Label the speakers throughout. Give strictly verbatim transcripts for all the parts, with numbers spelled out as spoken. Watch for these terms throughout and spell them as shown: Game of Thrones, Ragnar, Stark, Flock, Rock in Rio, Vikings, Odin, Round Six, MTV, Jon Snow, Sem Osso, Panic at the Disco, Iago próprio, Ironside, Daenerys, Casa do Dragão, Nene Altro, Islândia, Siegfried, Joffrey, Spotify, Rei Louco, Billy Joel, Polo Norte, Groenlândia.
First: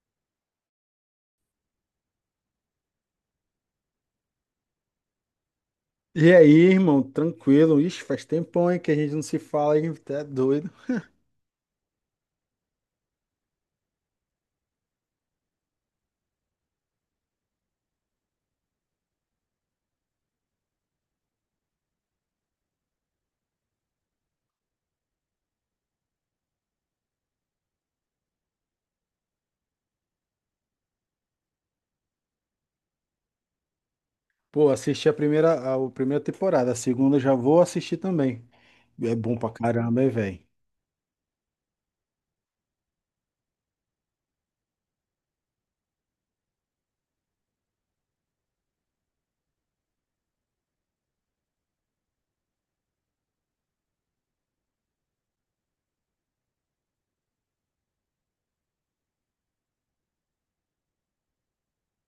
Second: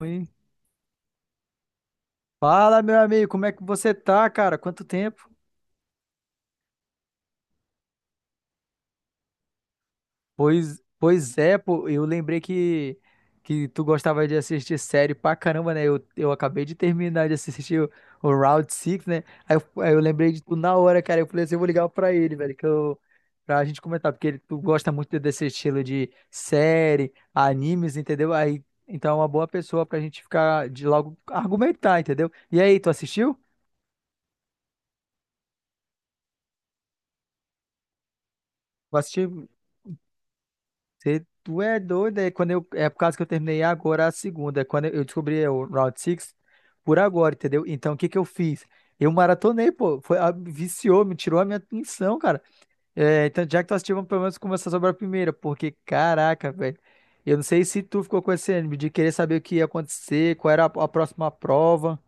Speaker 1: Oi. Fala, meu amigo, como é que você tá, cara? Quanto tempo?
Speaker 2: E aí, irmão, tranquilo? Ixi, faz tempão, hein, que a gente não se fala, hein? Tá doido.
Speaker 1: Pois, pois é, pô, eu lembrei que, que tu gostava de assistir série pra caramba, né? Eu, eu acabei de terminar de assistir o, o Round Six, né? Aí eu, aí eu lembrei de tu na hora, cara. Eu falei assim, eu vou ligar pra ele, velho, que eu, pra gente comentar, porque ele, tu gosta muito desse estilo de série, animes, entendeu? Aí, então é uma boa pessoa pra gente ficar de logo argumentar, entendeu? E aí, tu assistiu?
Speaker 2: Pô, assisti a primeira, a, a primeira temporada, a segunda eu já vou assistir também.
Speaker 1: Vai
Speaker 2: É
Speaker 1: assistir?
Speaker 2: bom pra caramba, hein, velho?
Speaker 1: Cê, tu é doido, é, quando eu, é por causa que eu terminei agora a segunda, é quando eu eu descobri o Round Six por agora, entendeu? Então, o que que eu fiz? Eu maratonei, pô, foi, a- viciou, me tirou a minha atenção, cara. É, então, já que tu assistiu, vamos pelo menos começar sobre a primeira, porque, caraca, velho, eu não sei se tu ficou com esse ânimo de querer saber o que ia acontecer, qual era a, a próxima prova.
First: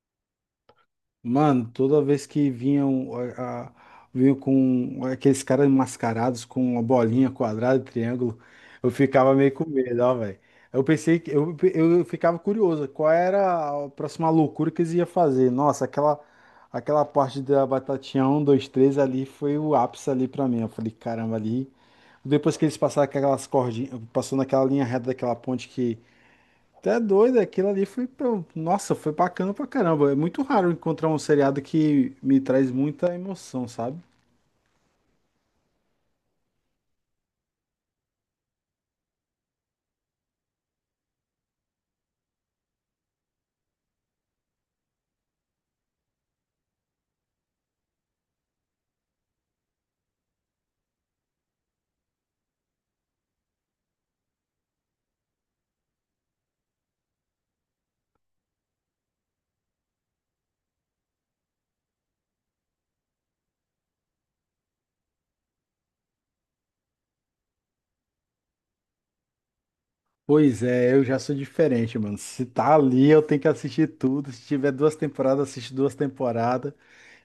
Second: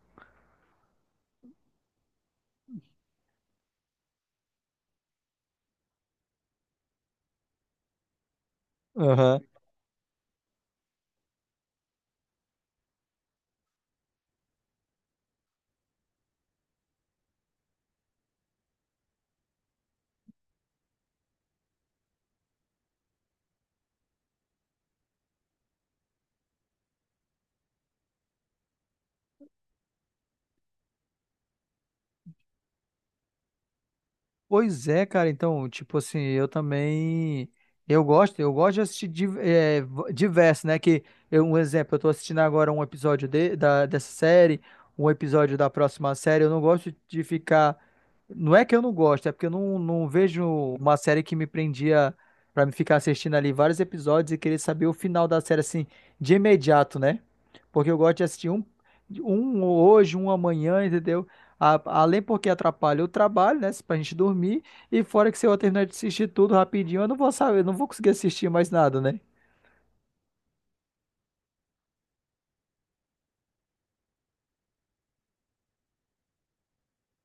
Speaker 2: Mano, toda vez que vinham, a, a- vinham com aqueles caras mascarados com uma bolinha, quadrado, triângulo, eu ficava meio com medo, ó, velho. Eu pensei que eu, eu ficava curioso, qual era a próxima loucura que eles iam fazer? Nossa, aquela aquela parte da batatinha um, dois, três ali foi o ápice ali pra mim. Eu falei, caramba, ali. Depois que eles passaram aquelas cordinhas, passou naquela linha reta daquela ponte até doido, aquilo ali foi. pra- um, Nossa, foi bacana pra caramba. É muito raro encontrar um seriado que me traz muita emoção, sabe?
Speaker 1: Pois é, cara, então, tipo assim, eu também, eu gosto, eu gosto de assistir di- é, v- diverso, né, que, eu- um exemplo, eu tô assistindo agora um episódio de, da, dessa série, um episódio da próxima série, eu não gosto de ficar, não é que eu não gosto, é porque eu não, não vejo uma série que me prendia pra me ficar assistindo ali vários episódios e querer saber o final da série, assim, de imediato, né, porque eu gosto de assistir um, um hoje, um amanhã, entendeu? A- além porque atrapalha o trabalho, né? Pra gente dormir. E fora que se eu terminar de assistir tudo rapidinho, eu não vou saber, eu não vou conseguir assistir mais nada, né?
Speaker 2: Pois é, eu já sou diferente, mano. Se tá ali, eu tenho que assistir tudo. Se tiver duas temporadas, assisto duas temporadas.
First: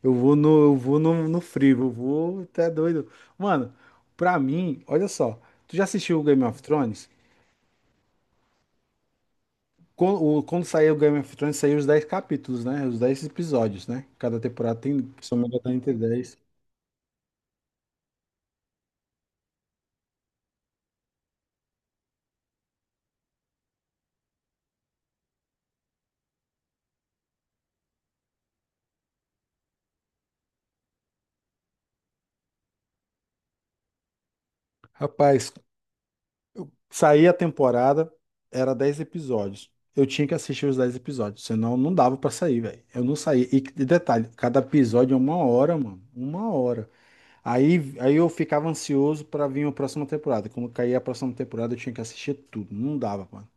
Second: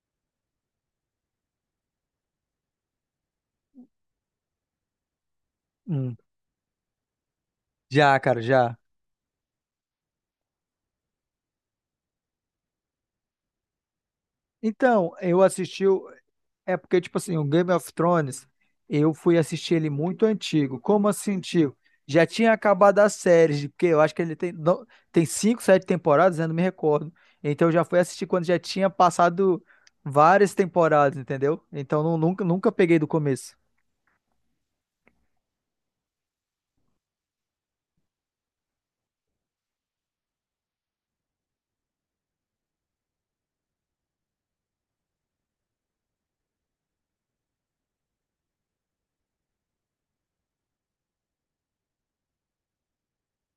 Speaker 2: Eu vou no, eu vou no, no frio, eu vou até doido. Mano, pra mim, olha só. Tu já
Speaker 1: Hum.
Speaker 2: assistiu o Game of Thrones?
Speaker 1: Já, cara, já.
Speaker 2: Quando, o- quando saiu o Game of Thrones, saiu os dez capítulos, né? Os dez episódios, né? Cada temporada tem,
Speaker 1: Então,
Speaker 2: se eu
Speaker 1: eu
Speaker 2: não me engano,
Speaker 1: assisti.
Speaker 2: entre
Speaker 1: o-
Speaker 2: dez.
Speaker 1: É porque, tipo assim, o Game of Thrones, eu fui assistir ele muito antigo. Como assim, tio? Já tinha acabado a série, porque eu acho que ele tem, não- tem cinco, sete temporadas, né, eu não me recordo. Então, eu já fui assistir quando já tinha passado várias temporadas, entendeu? Então, não- nunca, nunca peguei do começo.
Speaker 2: Rapaz. Saía a temporada, era dez episódios. Eu tinha que assistir os dez episódios, senão não dava pra sair, velho. Eu não saía. E de detalhe, cada episódio é uma hora, mano. Uma hora. Aí, aí eu ficava ansioso pra vir a próxima temporada. Quando caía a próxima temporada, eu tinha que assistir tudo. Não dava, mano.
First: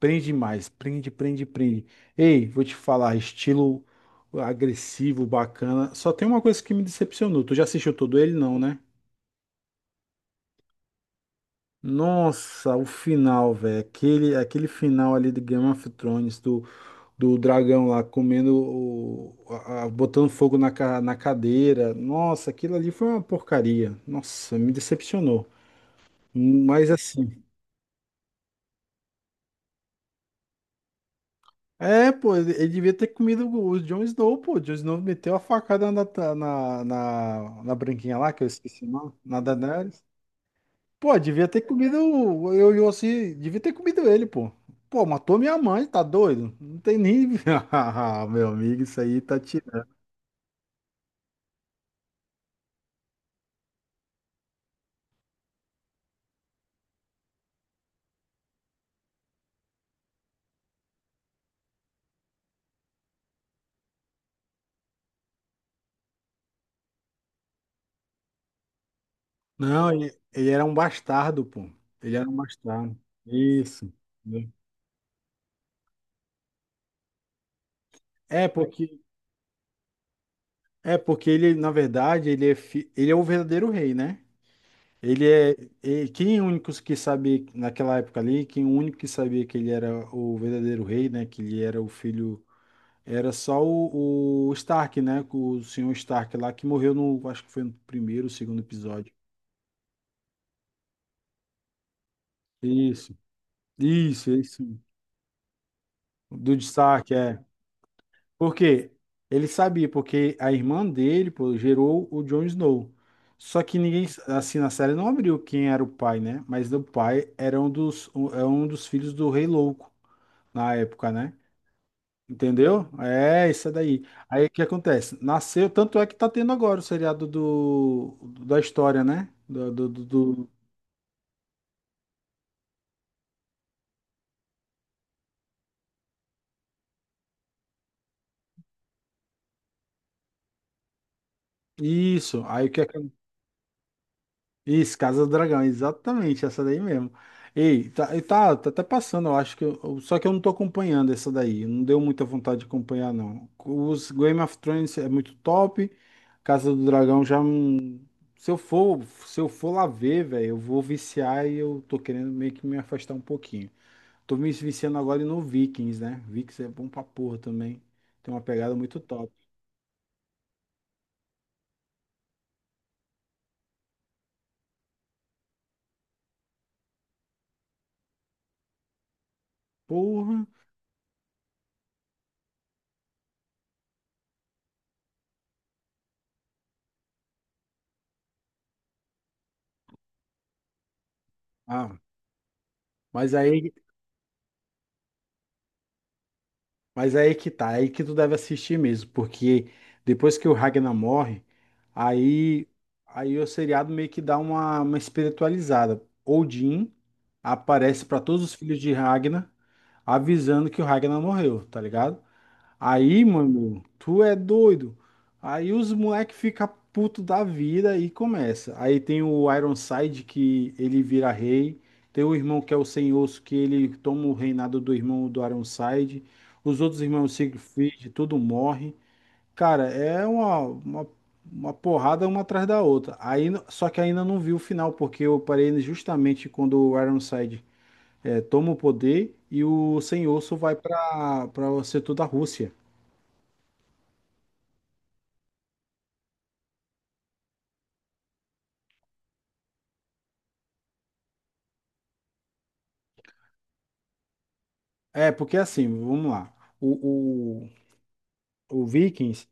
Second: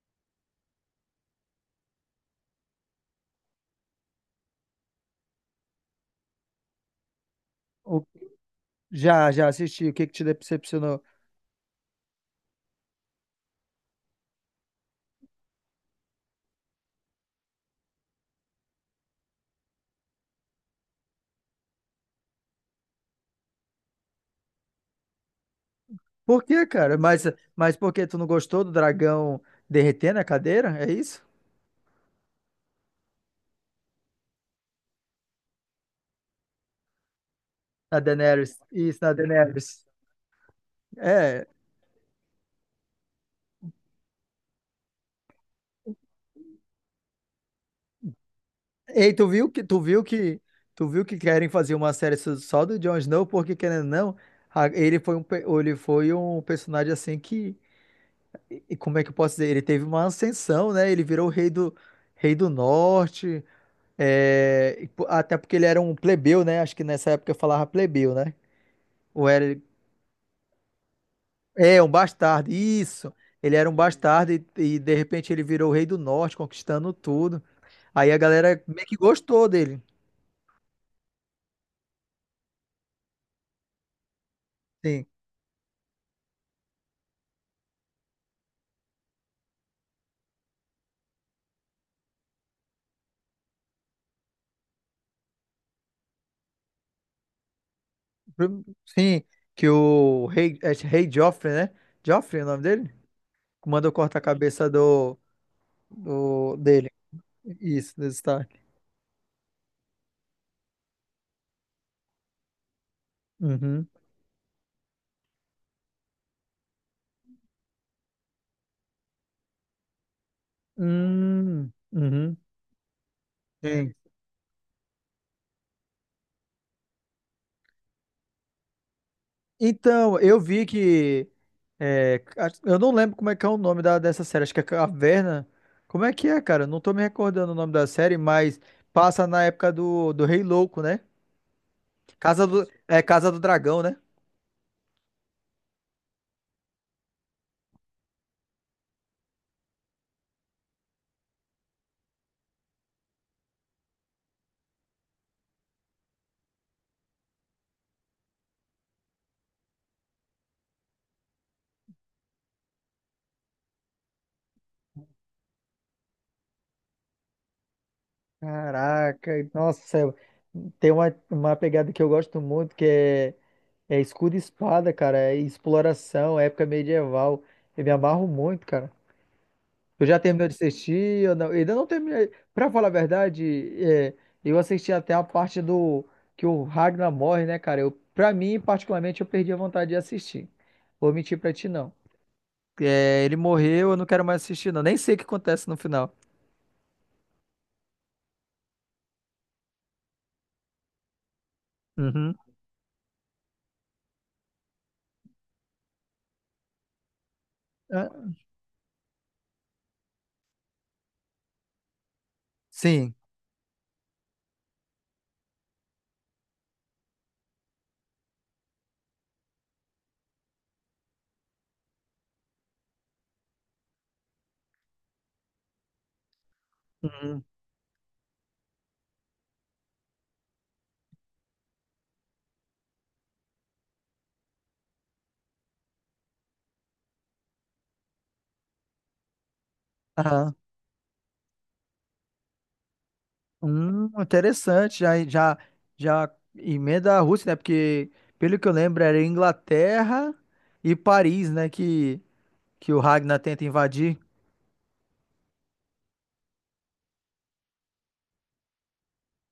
Speaker 2: Prende mais, prende, prende, prende. Ei, vou te falar, estilo agressivo, bacana. Só tem uma coisa que me decepcionou. Tu já assistiu todo ele? Não, né?
Speaker 1: Já, já assisti. O que que te decepcionou?
Speaker 2: Nossa, o final, velho. Aquele, aquele final ali de Game of Thrones, do, do dragão lá comendo, o, a- a- botando fogo na, ca- na cadeira. Nossa, aquilo ali foi uma porcaria. Nossa, me decepcionou.
Speaker 1: Por quê,
Speaker 2: Mas
Speaker 1: cara? Mas,
Speaker 2: assim.
Speaker 1: mas por que tu não gostou do dragão derretendo a cadeira? É isso?
Speaker 2: É, pô, ele, ele devia ter comido o o Jon Snow, pô. O Jon Snow meteu a facada na, ta- na, na, na
Speaker 1: Na
Speaker 2: branquinha lá, que eu
Speaker 1: Daenerys.
Speaker 2: esqueci o
Speaker 1: Isso, na
Speaker 2: nome, na
Speaker 1: Daenerys.
Speaker 2: Daenerys. Pô,
Speaker 1: É.
Speaker 2: devia ter comido o- eu e Yossi, devia ter comido ele, pô. Pô, matou minha mãe, tá doido? Não tem nem. Ah, meu amigo, isso
Speaker 1: Ei,
Speaker 2: aí
Speaker 1: tu
Speaker 2: tá
Speaker 1: viu que tu
Speaker 2: tirando.
Speaker 1: viu que tu viu que querem fazer uma série só só do Jon Snow porque, querendo ou não, a- ele foi um pe- ele foi um personagem assim que, e como é que eu posso dizer? Ele teve uma ascensão, né? Ele virou o rei do Rei do norte. É, e po- até porque ele era um plebeu, né? Acho que nessa época eu falava plebeu, né? Ou era...
Speaker 2: Não, ele, ele era um bastardo, pô.
Speaker 1: É, um
Speaker 2: Ele era um
Speaker 1: bastardo,
Speaker 2: bastardo.
Speaker 1: isso. Ele era um
Speaker 2: Isso.
Speaker 1: bastardo e,
Speaker 2: Né?
Speaker 1: e, de repente ele virou o rei do norte, conquistando tudo. Aí a
Speaker 2: É
Speaker 1: galera meio
Speaker 2: porque,
Speaker 1: que gostou dele.
Speaker 2: é porque ele, na verdade, ele é, fi- ele é o verdadeiro rei, né?
Speaker 1: Sim.
Speaker 2: Ele é, e quem é o único que sabia naquela época ali, quem é o único que sabia que ele era o verdadeiro rei, né? Que ele era o filho. Era só o, o Stark, né? O senhor Stark lá que morreu no, acho que foi no primeiro, segundo
Speaker 1: Prim-
Speaker 2: episódio.
Speaker 1: sim, que o rei, é, rei Joffrey, né? Joffrey é o nome dele?
Speaker 2: Isso,
Speaker 1: Mandou cortar a
Speaker 2: isso,
Speaker 1: cabeça
Speaker 2: isso.
Speaker 1: do, do
Speaker 2: Do
Speaker 1: dele.
Speaker 2: destaque, é.
Speaker 1: Isso, do Stark.
Speaker 2: Por quê? Ele sabia, porque a irmã dele, pô, gerou o Jon Snow. Só que
Speaker 1: Uhum.
Speaker 2: ninguém, assim, na série não abriu quem era o pai, né? Mas o pai era um dos, um, é um dos filhos do Rei Louco, na época, né?
Speaker 1: Hum, uhum.
Speaker 2: Entendeu? É, isso é
Speaker 1: Sim.
Speaker 2: daí. Aí o que acontece? Nasceu, tanto é que tá tendo agora o seriado do, da história, né? Do, do, do-
Speaker 1: Então, eu
Speaker 2: do-
Speaker 1: vi que... é, a- eu não lembro como é que é o nome da, dessa série. Acho que é Caverna. Como é que é, cara? Não tô me recordando o nome da série, mas passa na época do, do Rei Louco, né?
Speaker 2: Isso,
Speaker 1: Casa do,
Speaker 2: aí o que é que.
Speaker 1: é Casa do Dragão, né?
Speaker 2: Isso, Casa do Dragão, exatamente, essa daí mesmo. Ei, tá, e tá, tá até passando, eu acho que... eu- Só que eu não tô acompanhando essa daí, não deu muita vontade de acompanhar, não. Os Game of Thrones é muito top, Casa do Dragão já... não- Se eu for, se eu for lá ver, velho, eu vou viciar e eu tô querendo meio que me afastar um pouquinho. Tô me viciando agora no Vikings, né? Vikings é bom pra porra também. Tem uma pegada muito top.
Speaker 1: Caraca, e- nossa, eu- tem uma, uma pegada que eu gosto muito que é, é escudo e espada, cara, é exploração, época medieval. Eu me amarro muito, cara. Tu já
Speaker 2: Porra.
Speaker 1: terminou de assistir? Eu não, ainda não terminei. Pra falar a verdade, é, eu assisti até a parte do que o Ragnar morre, né, cara? Eu, pra mim, particularmente, eu perdi a vontade de assistir. Vou mentir pra ti, não.
Speaker 2: Ah,
Speaker 1: É,
Speaker 2: mas
Speaker 1: ele
Speaker 2: aí,
Speaker 1: morreu, eu não quero mais assistir, não. Nem sei o que acontece no final.
Speaker 2: mas aí que tá, aí que tu deve assistir mesmo, porque depois que o Ragnar morre,
Speaker 1: Uhum.
Speaker 2: aí aí o seriado meio que dá uma, uma espiritualizada. Odin aparece pra
Speaker 1: Ah.
Speaker 2: todos os filhos de Ragnar avisando que o Ragnar morreu, tá ligado?
Speaker 1: Sim.
Speaker 2: Aí, mano, tu é doido. Aí os moleque fica puto da vida e começa. Aí tem o Ironside que ele vira rei. Tem o irmão que é o Sem Osso que ele toma o reinado do irmão do Ironside. Os outros irmãos
Speaker 1: Uhum.
Speaker 2: Siegfried, tudo morre. Cara, é uma, uma, uma porrada uma atrás da outra. Aí, só que ainda não vi o final, porque eu parei justamente quando o Ironside eh, toma o poder e o Sem
Speaker 1: Aham.
Speaker 2: Osso vai para para o setor da Rússia.
Speaker 1: Hum, interessante. Já, já, já emenda a Rússia, né? Porque, pelo que eu lembro, era Inglaterra e Paris, né? Que, que o Ragnar tenta invadir.
Speaker 2: É, porque assim, vamos lá. O, o, o Vikings,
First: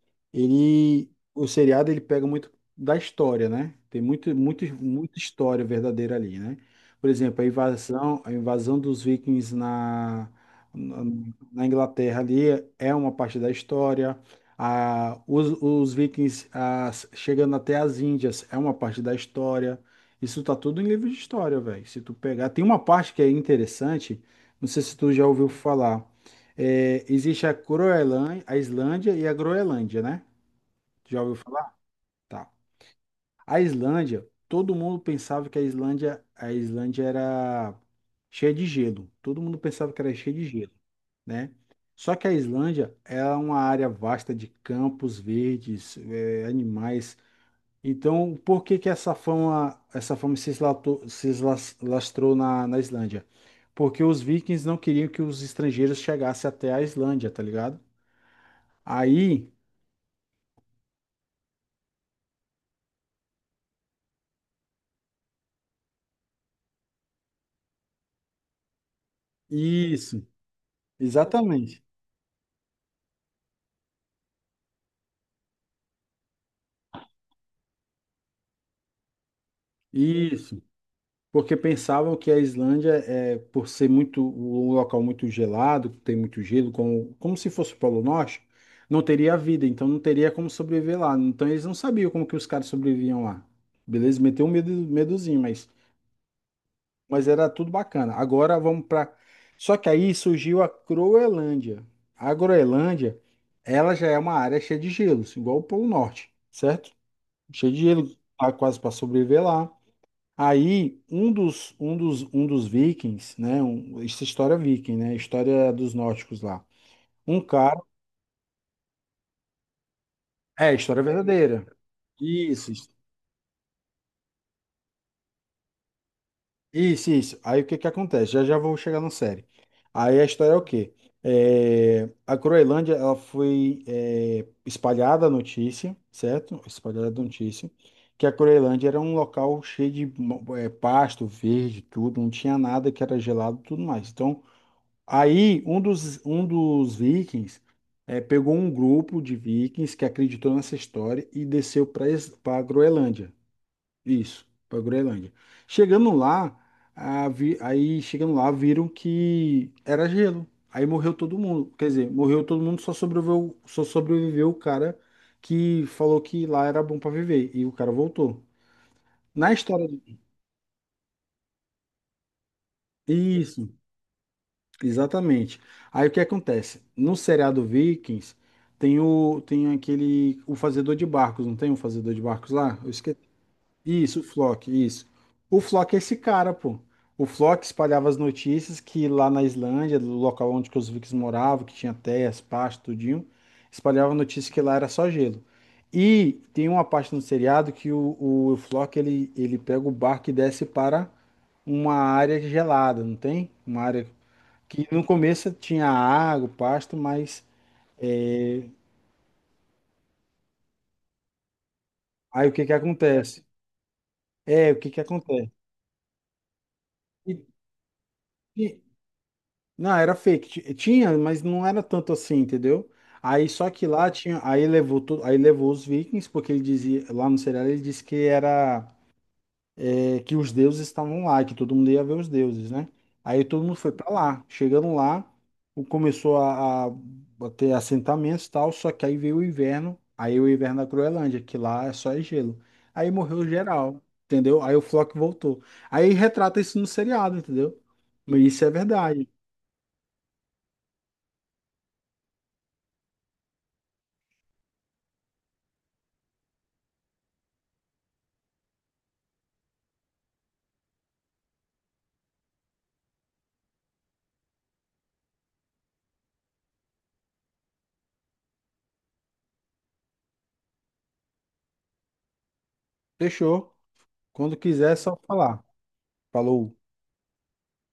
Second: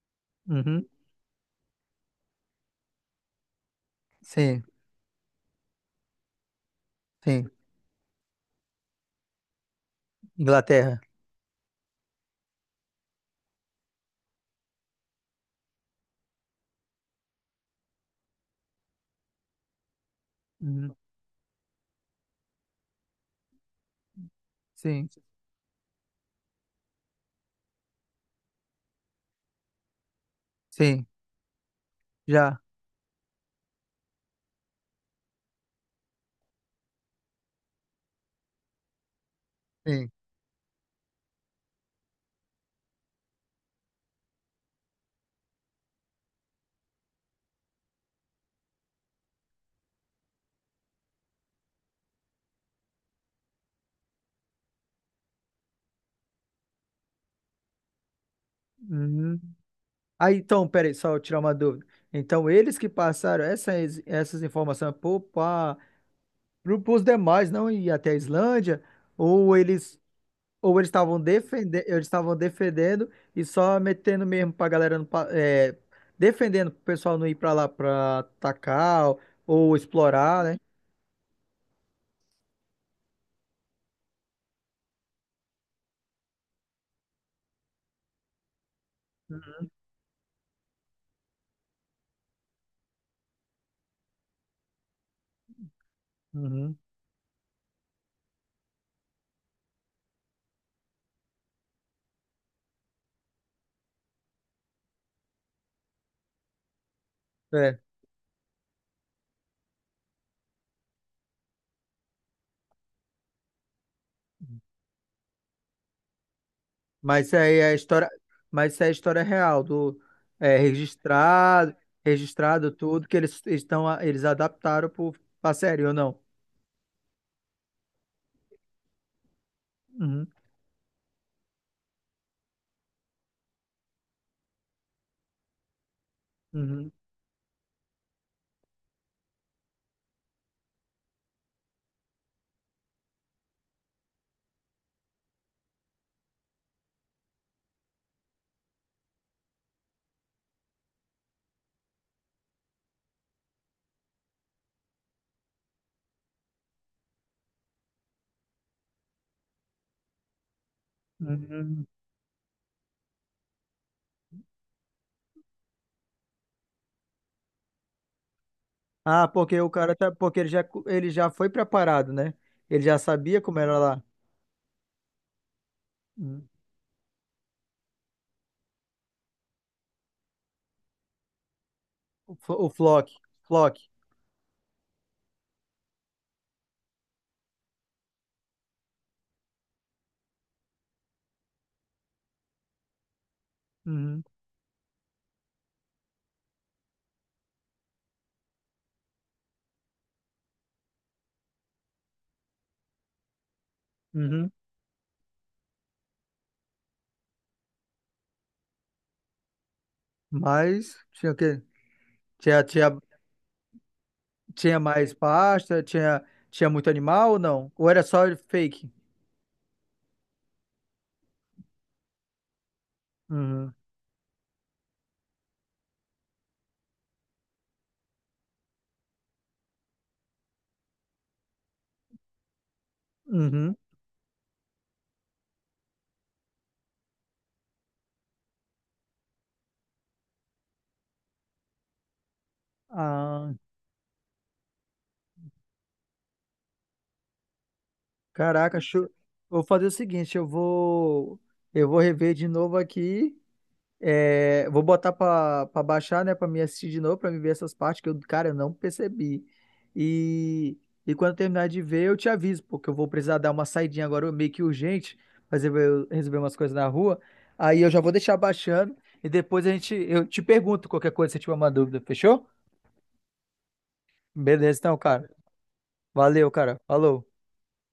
Speaker 1: Uhum.
Speaker 2: ele, o seriado, ele pega muito da história, né? Tem muito,
Speaker 1: Sim,
Speaker 2: muito, muita história verdadeira ali, né? Por exemplo, a
Speaker 1: sim.
Speaker 2: invasão, a invasão dos Vikings na,
Speaker 1: Inglaterra.
Speaker 2: na, na Inglaterra ali é uma parte da história. A, os, os Vikings ah, chegando até as Índias é uma parte da história. Isso tá tudo em
Speaker 1: Uhum.
Speaker 2: livro de história, velho. Se tu pegar, tem uma parte que é interessante, não sei se
Speaker 1: Sim,
Speaker 2: tu já ouviu falar. É, existe a Groenlândia, a Islândia e a Groenlândia, né?
Speaker 1: sim.
Speaker 2: Já ouviu falar? Tá.
Speaker 1: Já.
Speaker 2: A Islândia, todo mundo pensava que a Islândia, a Islândia era cheia de gelo. Todo mundo pensava que
Speaker 1: Sim.
Speaker 2: era cheia de gelo, né? Só que a Islândia é uma área vasta de campos verdes, é, animais. Então, por que que essa fama, essa fama se eslatou- se eslas- lastrou na, na Islândia? Porque os vikings não queriam que os estrangeiros chegassem até a Islândia, tá ligado?
Speaker 1: Uhum.
Speaker 2: Aí.
Speaker 1: Aí, então, peraí, só eu tirar uma dúvida. Então, eles que passaram essas, essas informações para os demais não ir até a Islândia, ou eles,
Speaker 2: Isso,
Speaker 1: ou eles estavam defendendo,
Speaker 2: exatamente.
Speaker 1: eles estavam defendendo e só metendo mesmo para a galera não, pa- é, defendendo para o pessoal não ir para lá para atacar ou, ou explorar, né?
Speaker 2: Isso. Porque pensavam que a Islândia, é, por ser muito um local muito gelado, que tem muito gelo, como, como se fosse o Polo Norte, não teria vida, então não teria como sobreviver lá. Então eles não sabiam como que os caras sobreviviam lá. Beleza? Meteu um medo, medozinho, mas,
Speaker 1: Uhum.
Speaker 2: mas era tudo bacana. Agora vamos para. Só que aí surgiu a Groenlândia. A Groenlândia, ela já é uma área cheia de gelos, igual o Polo Norte, certo? Cheio
Speaker 1: É.
Speaker 2: de gelo, tá quase para sobreviver lá. Aí um dos um dos um dos vikings, né? Um- isso é história viking, né? História dos nórdicos lá.
Speaker 1: Mas isso
Speaker 2: Um
Speaker 1: aí é a
Speaker 2: cara,
Speaker 1: história, mas isso é a história real do, é,
Speaker 2: é história verdadeira.
Speaker 1: registrado, registrado
Speaker 2: Isso, isso,
Speaker 1: tudo que eles estão, eles adaptaram pro, pra série ou não?
Speaker 2: isso. Isso. Aí o que que acontece? Já já vou chegar na série. Aí a
Speaker 1: Uhum,
Speaker 2: história é o quê? É, a Groenlândia ela foi é, espalhada a notícia, certo?
Speaker 1: uhum,
Speaker 2: Espalhada a notícia que a Groenlândia era um local cheio de mo- eh, pasto verde, tudo, não tinha nada que era gelado, e tudo mais. Então. Aí um dos, um dos vikings eh, pegou um grupo de vikings que acreditou nessa história e desceu para a Groenlândia. Isso, para a Groenlândia. Chegando lá, a vi- aí chegando lá viram que era gelo. Aí morreu todo mundo.
Speaker 1: uhum.
Speaker 2: Quer dizer, morreu todo mundo, só sobreviveu, só sobreviveu o cara que falou que lá era bom para viver. E o cara voltou.
Speaker 1: Ah,
Speaker 2: Na
Speaker 1: porque o
Speaker 2: história.
Speaker 1: cara tá, porque ele já, ele já foi preparado, né? Ele já sabia como
Speaker 2: Isso.
Speaker 1: era lá.
Speaker 2: Exatamente. Aí o que
Speaker 1: Uhum.
Speaker 2: acontece? No seriado Vikings tem o tem aquele o fazedor de barcos, não tem um fazedor de
Speaker 1: O,
Speaker 2: barcos
Speaker 1: Flo- o
Speaker 2: lá? Eu
Speaker 1: Flock,
Speaker 2: esqueci.
Speaker 1: Flock.
Speaker 2: Isso, o Flock, isso. O Flock é esse cara, pô. O Flock espalhava as notícias que lá na Islândia, do local onde que os Vikings moravam, que tinha terras, pasto, tudinho, espalhava a
Speaker 1: Uhum,
Speaker 2: notícia que lá era só gelo. E tem uma parte no seriado que o, o, Flock ele, ele pega o barco e desce para uma área gelada, não tem? Uma área
Speaker 1: uhum.
Speaker 2: que no começo tinha água, pasto, mas é,
Speaker 1: Mas tinha o quê?
Speaker 2: aí o
Speaker 1: Tinha,
Speaker 2: que que
Speaker 1: tinha,
Speaker 2: acontece? É,
Speaker 1: tinha
Speaker 2: o que que
Speaker 1: mais
Speaker 2: acontece?
Speaker 1: pasta, tinha, tinha muito animal
Speaker 2: E-
Speaker 1: ou não? Ou era só
Speaker 2: e-
Speaker 1: fake?
Speaker 2: não, era fake. Ti- tinha, mas não era tanto assim, entendeu? Aí só
Speaker 1: Uhum.
Speaker 2: que lá tinha, aí levou tudo, aí levou os vikings, porque ele dizia, lá no serial ele disse que era é, que os deuses estavam lá, que todo mundo ia ver os deuses, né? Aí todo
Speaker 1: Uhum.
Speaker 2: mundo foi para lá. Chegando lá, o- começou a, a a ter assentamentos e tal, só que aí veio o inverno, aí o inverno da Groenlândia, que lá é só é gelo. Aí morreu
Speaker 1: Ah.
Speaker 2: geral, entendeu? Aí o Flock voltou. Aí retrata isso no seriado, entendeu? Mas isso é
Speaker 1: Caraca, show.
Speaker 2: verdade.
Speaker 1: Vou fazer o seguinte, eu vou eu vou rever de novo aqui, é, vou botar pra pra baixar, né? Pra me assistir de novo, pra me ver essas partes que eu, cara, eu não percebi. E e quando eu terminar de ver, eu te aviso, porque eu vou precisar dar uma saidinha agora meio que urgente, fazer eu resolver umas coisas na rua. Aí eu já vou deixar baixando e depois a gente, eu te pergunto qualquer coisa se tiver uma dúvida, fechou?
Speaker 2: Fechou. Quando
Speaker 1: Beleza,
Speaker 2: quiser,
Speaker 1: então,
Speaker 2: é só
Speaker 1: cara.
Speaker 2: falar.
Speaker 1: Valeu,
Speaker 2: Falou.
Speaker 1: cara. Falou.